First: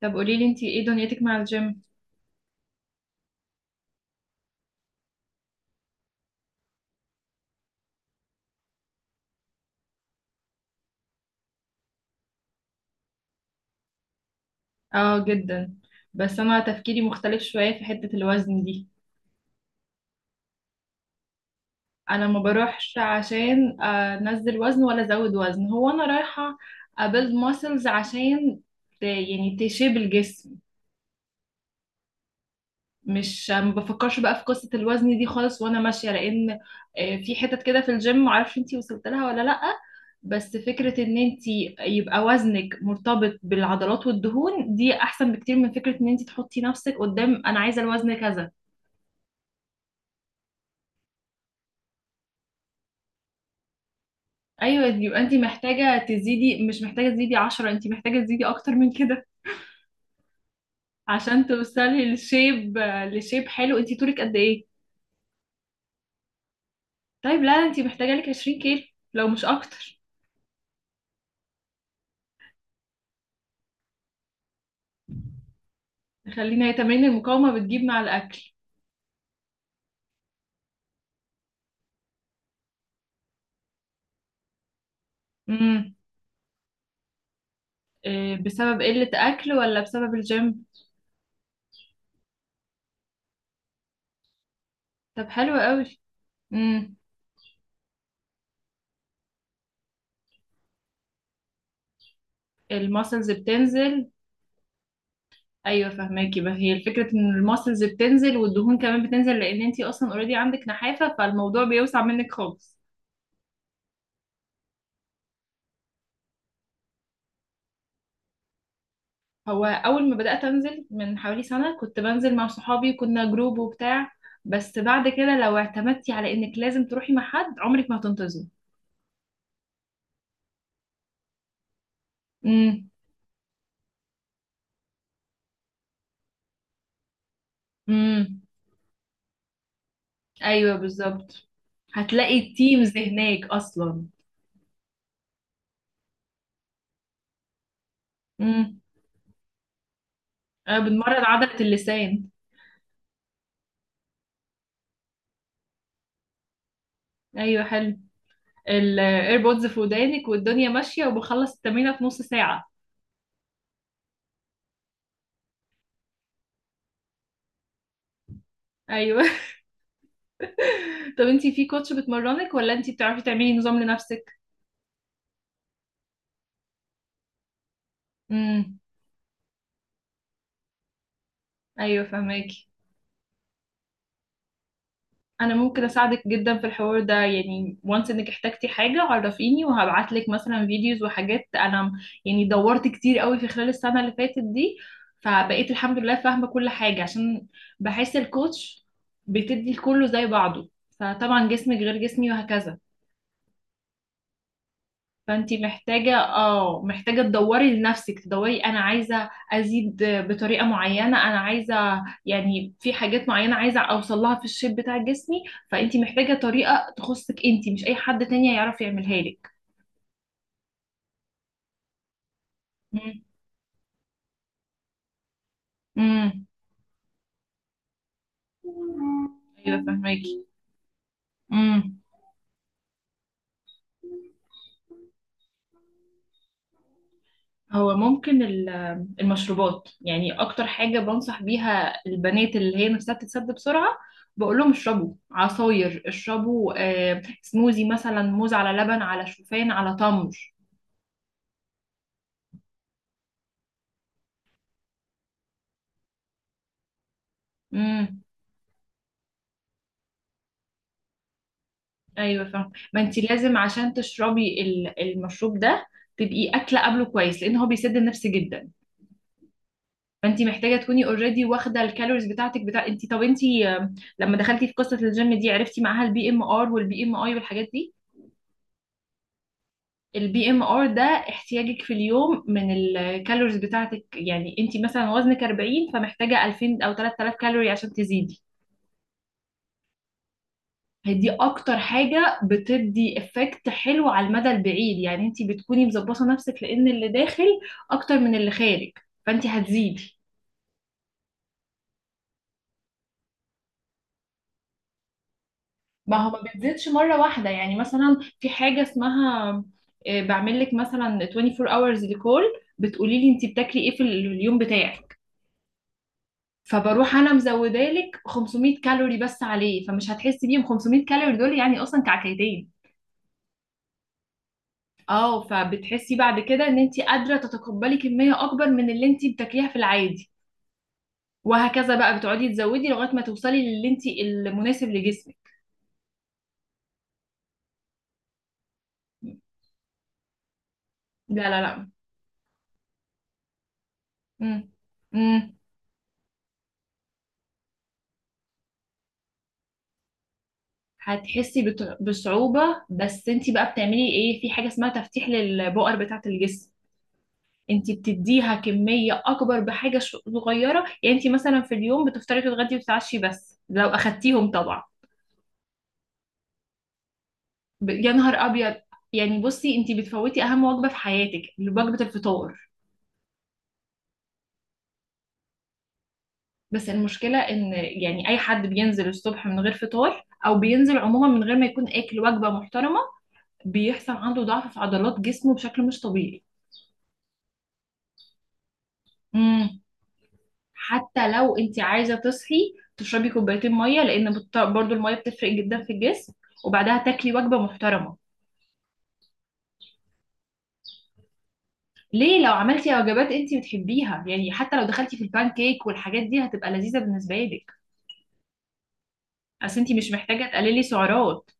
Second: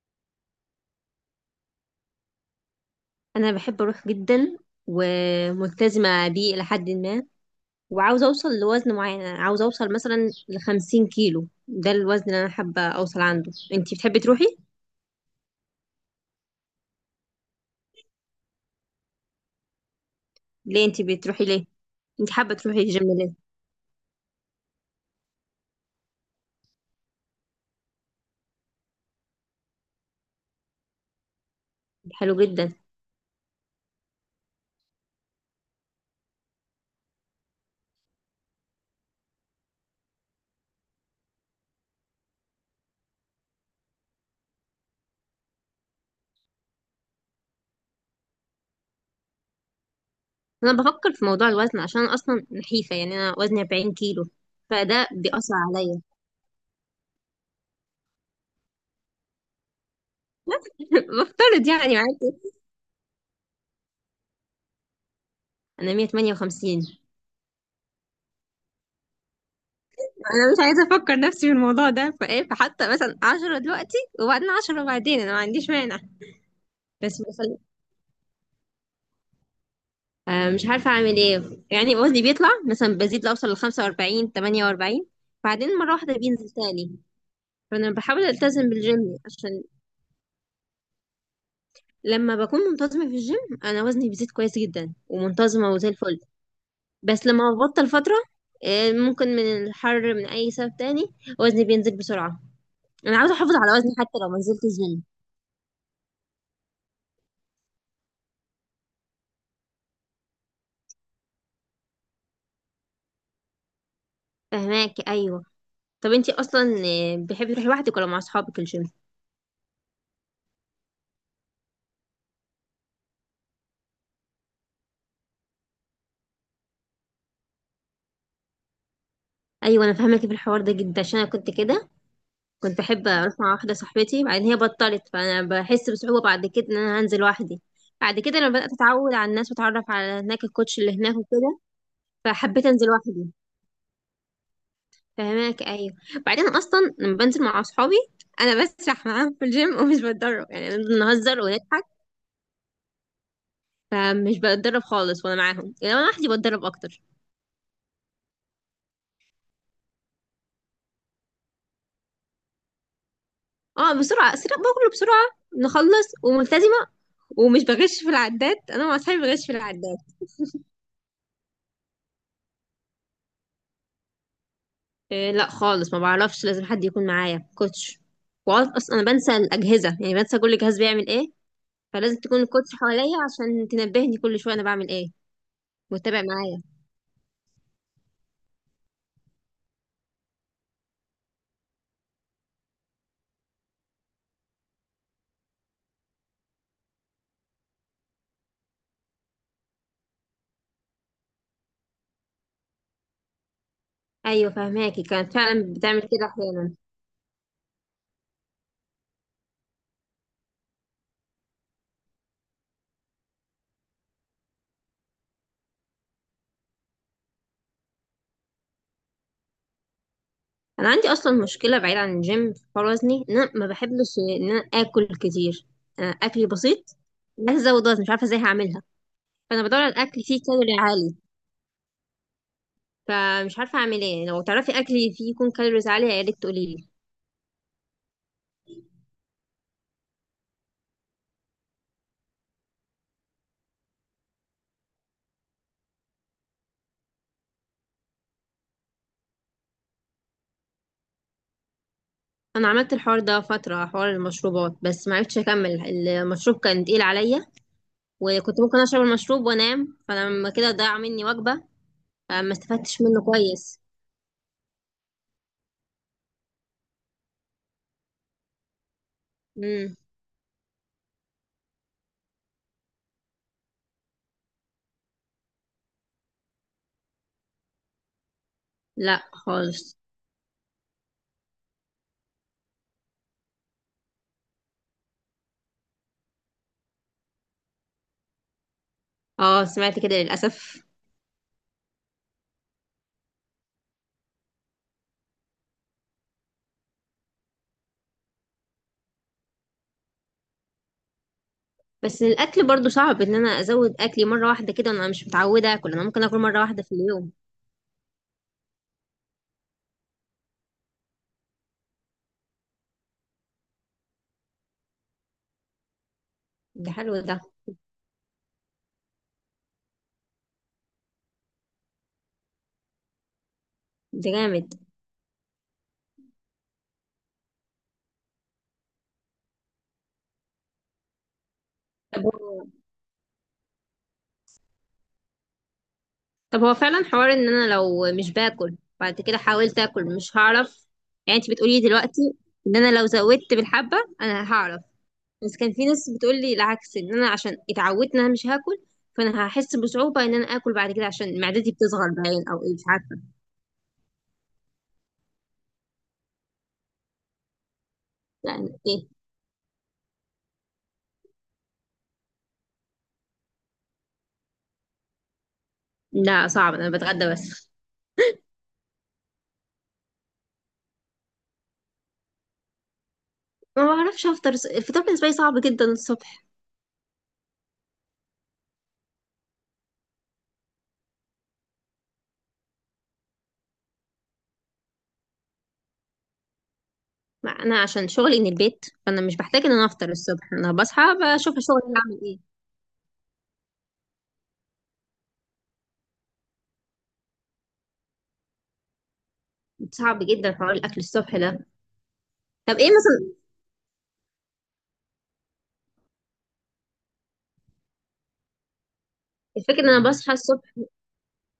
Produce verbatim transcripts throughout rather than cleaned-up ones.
طب قولي لي انتي ايه دنيتك مع الجيم؟ انا بحب اروح جدا وملتزمه بيه الى حد ما وعاوزه اوصل لوزن معين. أنا عاوزه اوصل مثلا لخمسين كيلو ده الوزن اللي انا حابه اوصل عنده. انتي بتحبي تروحي اه، جدا. بس انا تفكيري مختلف شوية في حتة الوزن دي. ليه؟ انتي بتروحي ليه؟ انا انتي ما حابه تروحي بروحش الجيم ليه؟ عشان انزل وزن ولا ازود وزن، هو انا رايحة ابيلد ماسلز عشان ت... يعني تشيب الجسم. حلو جدا. مش ما بفكرش بقى في قصة الوزن دي خالص وانا ماشية، لان آه، في حتت كده في الجيم معرفش انتي وصلت لها ولا لأ. بس فكرة ان انتي يبقى وزنك مرتبط بالعضلات والدهون دي احسن بكتير من فكرة ان انتي تحطي نفسك قدام انا عايزة الوزن كذا. انا بفكر في موضوع الوزن عشان انا اصلا نحيفه يعني انا وزني 40 كيلو ايوه، فده يبقى انتي بيأثر عليا. محتاجة تزيدي، مش محتاجة تزيدي عشرة، انتي محتاجة تزيدي اكتر من كده عشان بفترض يعني توصلي معاكي. لشيب. لشيب حلو. انتي طولك قد ايه؟ انا مية وتمانية وخمسين. طيب لا، انتي محتاجة لك عشرين كيلو، لو مش اكتر. انا مش عايزه افكر نفسي في الموضوع ده فايه، فحتى مثلا عشرة دلوقتي وبعدين عشرة وبعدين انا ما عنديش مانع. خلينا، هي تمارين بس المقاومة بتجيب مع الاكل. آه، مش عارفة أعمل إيه. يعني وزني بيطلع مثلا، بزيد لأوصل لخمسة وأربعين تمانية وأربعين بعدين مرة امم. واحدة بينزل تاني. فأنا بحاول إيه ألتزم بسبب قلة بالجيم أكل عشان ولا بسبب الجيم؟ لما بكون منتظمة في الجيم أنا وزني بيزيد كويس جدا طب حلو ومنتظمة وزي قوي. الفل. امم. بس لما ببطل فترة آه، ممكن من الحر من أي سبب تاني وزني بينزل بسرعة. أنا الماسلز عاوزة أحافظ على وزني بتنزل. حتى لو ما نزلت الجيم. ايوه فهماكي بقى. هي الفكرة ان الماسلز بتنزل والدهون كمان بتنزل، لان انتي اصلا اوريدي عندك نحافة فالموضوع بيوسع منك خالص. فهماكي أيوه. طب انتي اصلا آه، بتحبي تروحي لوحدك ولا مع اصحابك الجيم؟ هو اول ما بدأت انزل من حوالي سنة كنت بنزل مع صحابي، كنا جروب وبتاع. بس بعد كده، لو اعتمدتي على انك لازم تروحي مع حد، عمرك ما هتنتظري. ايوه انا فاهمك في الحوار ده جدا عشان انا كنت كده. كنت امم. بحب اروح مع واحده صاحبتي، بعدين هي بطلت فانا بحس بصعوبه بعد كده ان انا هنزل لوحدي. بعد كده امم. لما بدات اتعود على الناس واتعرف على هناك ايوه الكوتش اللي هناك بالظبط. وكده هتلاقي فحبيت انزل التيمز لوحدي. هناك اصلا. فهماك ايوه. بعدين اصلا لما بنزل مع اصحابي انا بسرح معاهم في الجيم ومش بتدرب، يعني آه، بنمرن بنهزر عضلة ونضحك. اللسان. فمش بتدرب خالص وانا معاهم، يعني انا لوحدي بتدرب اكتر. ايوه حلو. الايربودز في ودانك والدنيا ماشية وبخلص التمرينة في نص ساعة. اه بسرعه، اسرع باكله بسرعه، نخلص وملتزمه ومش بغش في العداد، انا مع اصحابي ايوه. بغش في العداد. طب انتي في كوتش بتمرنك ولا انتي بتعرفي تعملي نظام لنفسك؟ إيه لا خالص، ما بعرفش، لازم حد يكون معايا كوتش. وأص- امم. اصلا انا بنسى الاجهزه، يعني بنسى كل جهاز بيعمل ايه. ايوه فلازم تكون فهماكي. الكوتش حواليا عشان تنبهني كل شويه انا بعمل ايه انا ممكن وتتابع اساعدك جدا معايا. في الحوار ده، يعني وانس، انك احتجتي حاجه عرفيني وهبعت لك مثلا فيديوز وحاجات. انا م- يعني دورت كتير قوي في خلال السنه اللي فاتت دي، فبقيت الحمد لله فاهمه كل حاجه. عشان بحس الكوتش بتدي لكله زي بعضه، فطبعا جسمك غير جسمي وهكذا. ايوه فهماكي، كانت فانتي فعلا بتعمل محتاجة كده احيانا. اه، محتاجة تدوري لنفسك، تدوري انا عايزة ازيد بطريقة معينة، انا عايزة يعني في حاجات معينة عايزة اوصل لها في الشيب بتاع جسمي. فانتي محتاجة طريقة تخصك انتي، مش اي حد تاني هيعرف يعملها لك. انا عندي اصلا مشكله بعيد عن الجيم في حوار امم. وزني، ان انا ما بحبش ان انا اكل كتير. أنا اكلي بسيط. بس ازود وزن مش عارفه ازاي هعملها. امم. فانا ايوه بدور على الاكل فهماكي. فيه كالوري عالي. امم. فمش عارفه اعمل ايه، لو تعرفي اكل فيه يكون كالوريز عاليه يا ريت تقولي لي. هو ممكن ال- المشروبات. يعني اكتر حاجة بنصح بيها البنات اللي هي نفسها تتسد بسرعة، بقول لهم اشربوا عصاير، اشربوا آه، سموزي مثلا، موز على لبن على شوفان على تمر. انا عملت الحوار ده فتره، حوار المشروبات، بس ما عرفتش اكمل. المشروب كان تقيل عليا امم. وكنت ممكن اشرب المشروب وانام فلما كده ضاع مني وجبه. ايوه فما فاهم. ما استفدتش انت منه لازم كويس. عشان تشربي ال- المشروب ده تبقي اكله قبله كويس، لان هو بيسد النفس جدا. امم. فانت محتاجه تكوني اوريدي واخده الكالوريز بتاعتك بتاع انت. طب انت، آه، لما دخلتي في قصه الجيم دي عرفتي معاها البي ام ار والبي ام اي والحاجات دي؟ لا خالص. البي ام ار ده احتياجك في اليوم من الكالوريز بتاعتك. يعني انت مثلا وزنك اربعين، فمحتاجه الفين او تلات الاف كالوري عشان تزيدي. اه سمعت كده للاسف. هي دي اكتر حاجه بتدي افكت حلو على المدى البعيد، يعني انت بتكوني مظبطه نفسك. لان اللي داخل اكتر من اللي خارج، فانت هتزيدي. بس الاكل برضو صعب، ان انا ازود اكلي مره واحده كده انا مش متعوده اكل، انا ما ممكن هو اكل ما مره واحده بتزيدش في مره اليوم. واحده. يعني مثلا في حاجه اسمها آه، بعمل لك مثلا تونتي فور آورز hours ريكول، بتقولي لي انت بتاكلي ايه في اليوم بتاعك، ده فبروح حلو انا ده، مزودالك خمسمية كالوري بس عليه، فمش هتحسي بيهم. خمسمية كالوري دول يعني اصلا كعكيتين. ده جامد. اه، فبتحسي بعد كده ان انت قادره تتقبلي كميه اكبر من اللي انت بتاكليها في العادي، وهكذا بقى طب بتقعدي تزودي لغايه ما توصلي للي انت المناسب لجسمك. طب هو فعلا حوار ان انا لو مش باكل بعد كده حاولت اكل مش هعرف؟ يعني لا انت لا بتقولي لا. دلوقتي ان انا لو زودت بالحبة انا امم. هعرف. امم. بس كان في ناس بتقول لي العكس، ان انا عشان اتعودت ان انا مش هاكل فانا هحس بصعوبة ان انا اكل بعد كده عشان هتحسي معدتي بت- بتصغر باين بصعوبه. او ايه مش عارفة. بس انت بقى بتعملي ايه في حاجه اسمها تفتيح للبؤر بتاعه الجسم. انت بتديها يعني ايه؟ كمية اكبر بحاجة ش- صغيرة. يعني انت مثلا في اليوم بتفطري تتغدي وتتعشي، بس لو اخدتيهم طبعا. لا صعب، انا بتغدى بس. ب- يا نهار ابيض! يعني بصي، انت بتفوتي اهم وجبة في حياتك، وجبة الفطار. ما بعرفش افطر، الفطار بالنسبه لي صعب جدا الصبح. بس المشكلة ان يعني اي حد بينزل الصبح من غير فطار، او بينزل عموما من غير ما يكون اكل وجبة محترمة، بيحصل عنده ضعف في عضلات جسمه بشكل مش طبيعي. ما انا عشان شغلي من البيت فانا مش بحتاج ان امم. انا افطر الصبح، انا بصحى حتى بشوف لو انت شغلي عايزه هعمل ايه. تصحي تشربي كوبايتين ميه، لان بت- برضو الميه بتفرق جدا في الجسم، وبعدها تاكلي وجبه محترمه. صعب جدا حوار الاكل الصبح ده. ليه؟ لو طب ايه عملتي وجبات مثلا؟ انت بتحبيها، يعني حتى لو دخلتي في البان كيك والحاجات دي، هتبقى لذيذه بالنسبه لك. اصل الفكرة ان انت انا مم. مش بصحى محتاجه الصبح. تقللي سعرات.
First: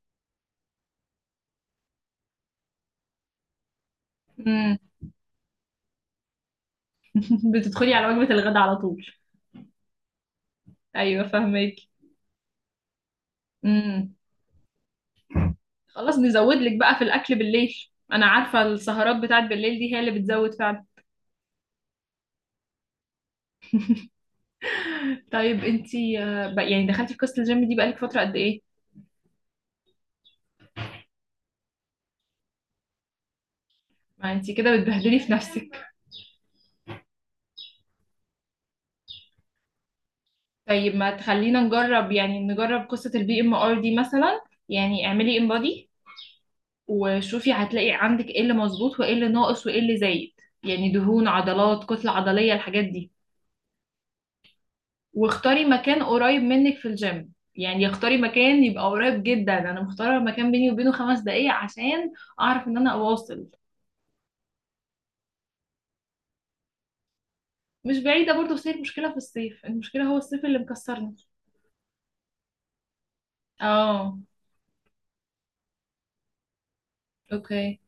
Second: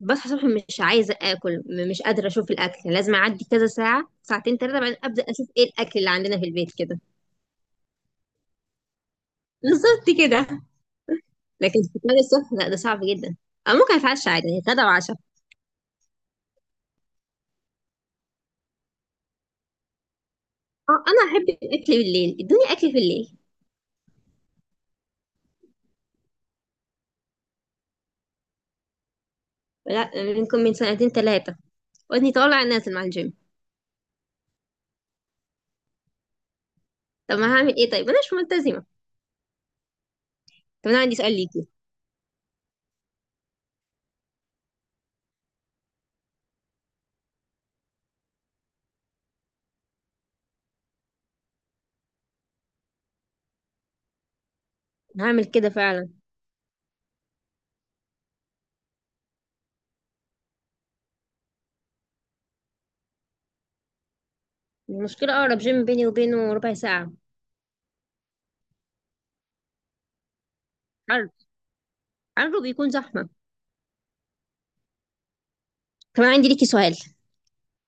بصحى الصبح مش عايزة اكل، م- مش قادرة اشوف الاكل، لازم اعدي كذا ساعة، ساعتين امم. ثلاثة بعدين ابدأ اشوف ايه الاكل اللي عندنا في البيت كده. بتدخلي على وجبه الغداء على طول. بالظبط كده. ايوه فاهمك. لكن فطار الصبح لا، ده صعب جدا. او ممكن امم. اتعشى عادي، يعني غدا وعشاء. خلاص نزود لك بقى في الاكل بالليل. انا عارفه السهرات بتاعت بالليل دي هي اللي بتزود فعلا. اه انا احب الاكل بالليل، ادوني اكل في الليل. طيب انت يعني دخلتي في قصه الجيم دي بقالك فتره قد ايه؟ لا منكم، من سنتين ثلاثة ودني طالع نازل مع الجيم. ما انتي كده بتبهدلي في نفسك. طب ما هعمل ايه طيب، انا مش ملتزمة. طب طيب انا عندي ما سؤال تخلينا ليكي. نجرب، يعني نجرب قصة البي ام ار دي مثلا. يعني اعملي انبادي وشوفي، هتلاقي عندك ايه اللي مظبوط وايه اللي ناقص وايه اللي زايد، يعني دهون، عضلات، كتلة عضلية، الحاجات دي. هعمل واختاري كده مكان فعلا. قريب منك في الجيم، يعني اختاري مكان يبقى قريب جدا. انا مختاره مكان بيني وبينه خمس دقايق عشان اعرف ان انا اواصل. المشكلة اقرب جيم بيني وبينه ربع ساعة. مش بعيده برضه، بس هي المشكله في الصيف، المشكله هو الصيف اللي مكسرنا. عرض عرضه بيكون زحمة. اه. كمان عندي ليكي سؤال. اوكي.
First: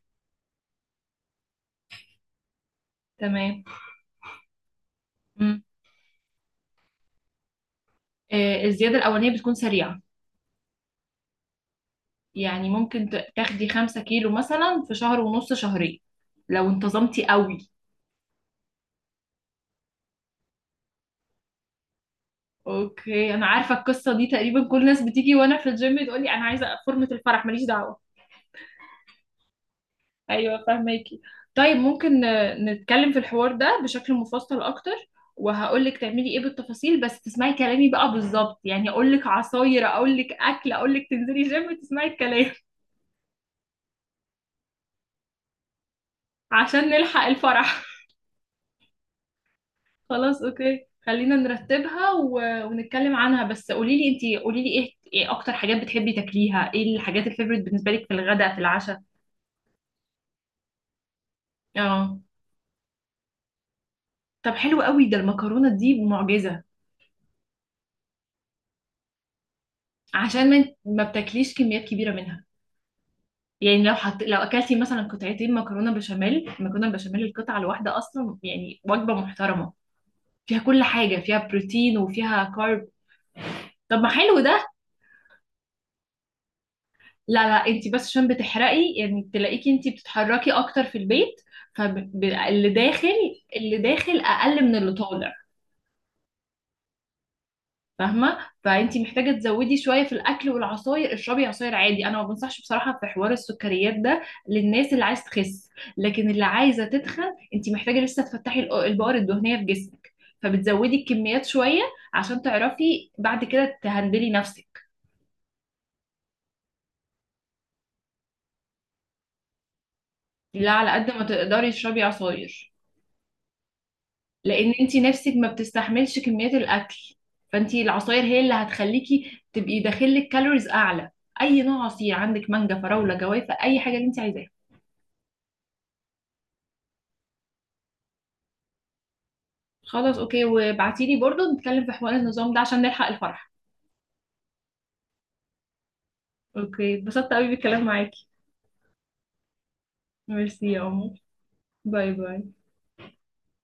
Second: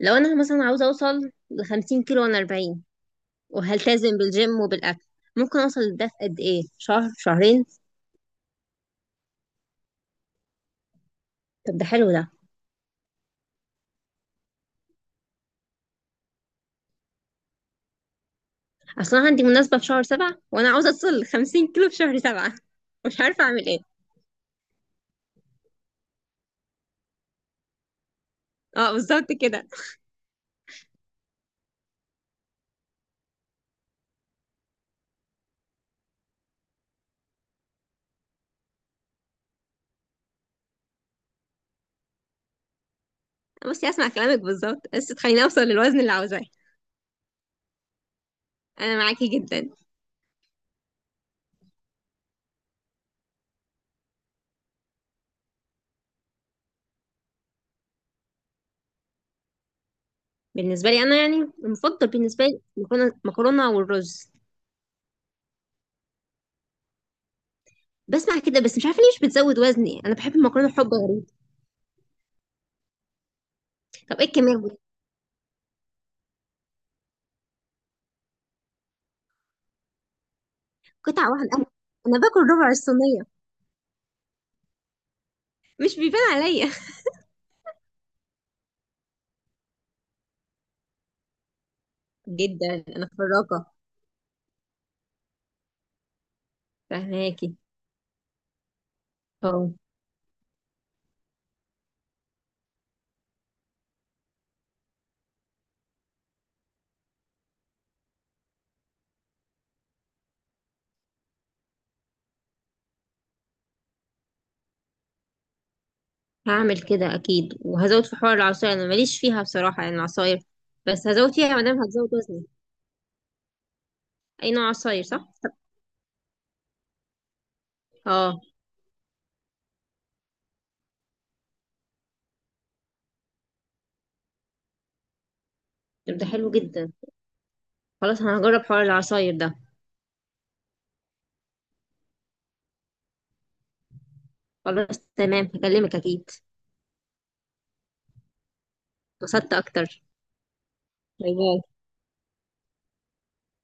لو انا مثلا عاوزه اوصل لخمسين كيلو وانا اربعين تمام. وهلتزم بالجيم وبالاكل ممكن اوصل لده في قد ايه، شهر، شهرين؟ آه، الزيادة الأولانية بتكون سريعة. طب ده حلو ده. يعني ممكن ت- تاخدي خمسة كيلو مثلا في شهر ونص، شهرين، لو انتظمتي قوي. اصلا عندي مناسبه في شهر سبعة وانا عاوزه اوصل لخمسين كيلو في شهر سبعة. مش اوكي، عارفه انا اعمل عارفة ايه. القصة دي. تقريبا كل الناس بتيجي وانا في الجيم تقولي انا عايزة فورمة الفرح. ماليش دعوة. اه بالظبط كده. ايوه فاهماكي. طيب ممكن آه، نتكلم في الحوار ده بشكل مفصل اكتر، وهقولك تعملي ايه بالتفاصيل. بس تسمعي كلامي بقى بالظبط، يعني اقولك عصاير اقولك اكل اقولك تنزلي جيم تسمعي الكلام بصي اسمع كلامك بالظبط بس تخليني اوصل للوزن اللي عاوزاه. عشان نلحق الفرح. انا معاكي جدا. خلاص اوكي، خلينا نرتبها و... ونتكلم عنها. بس قولي لي انتي قولي لي ايه، ايه اكتر حاجات بتحبي تاكليها، ايه الحاجات الفيفوريت بالنسبه لك في الغداء في العشاء؟ بالنسبه لي انا يعني المفضل اه. بالنسبه لي مكرونه، مكرونه والرز. طب حلو قوي، ده المكرونه دي معجزه. بسمع كده بس مش عارفه ليه مش بتزود وزني، انا بحب عشان المكرونه ما حب ما غريب. بتاكليش كميات كبيره منها. يعني لو طب حط... ايه لو الكميه اكلتي دي؟ مثلا قطعتين مكرونه بشاميل، المكرونه البشاميل القطعه الواحده اصلا يعني وجبه محترمه، فيها كل حاجه، قطعه فيها واحده؟ انا بروتين أنا باكل وفيها ربع كارب. الصينيه. طب ما حلو ده. مش بيبان عليا. لا لا، انت بس عشان بتحرقي، يعني تلاقيكي انت بتتحركي اكتر في البيت، فاللي جدا داخل، انا فراقة. اللي داخل اقل من اللي طالع. فهماكي فاهمه. فانت محتاجه اه. تزودي شويه في الاكل والعصاير. اشربي عصاير عادي. انا ما بنصحش بصراحه في حوار السكريات ده للناس اللي عايز تخس، لكن اللي عايزه تتخن انت محتاجه لسه تفتحي الق- البؤر الدهنيه في جسمك، فبتزودي الكميات شويه عشان تعرفي بعد كده تهندلي نفسك. هعمل كده اكيد وهزود في حوار العصاير، انا ماليش فيها بصراحة يعني العصاير. لا، على بس قد ما هزود فيها ما تقدري دام اشربي هتزود وزني. عصاير، اي نوع لان انت عصاير، نفسك صح؟ ما بتستحملش كميات الاكل، فانت العصاير هي اه. اللي هتخليكي تبقي داخلك كالوريز اعلى. اي نوع عصير، عندك مانجا، فراوله، جوافه، اي حاجه اللي انت عايزاها. طب ده حلو جدا. خلاص انا هجرب حوار العصاير ده. خلاص اوكي، وابعتيلي برضو نتكلم في حوار النظام ده عشان نلحق الفرح. خلاص تمام هكلمك اكيد. اوكي، اتبسطت قوي بالكلام معاكي. اتبسطت اكتر. ميرسي يا عمر. باي باي. باي باي.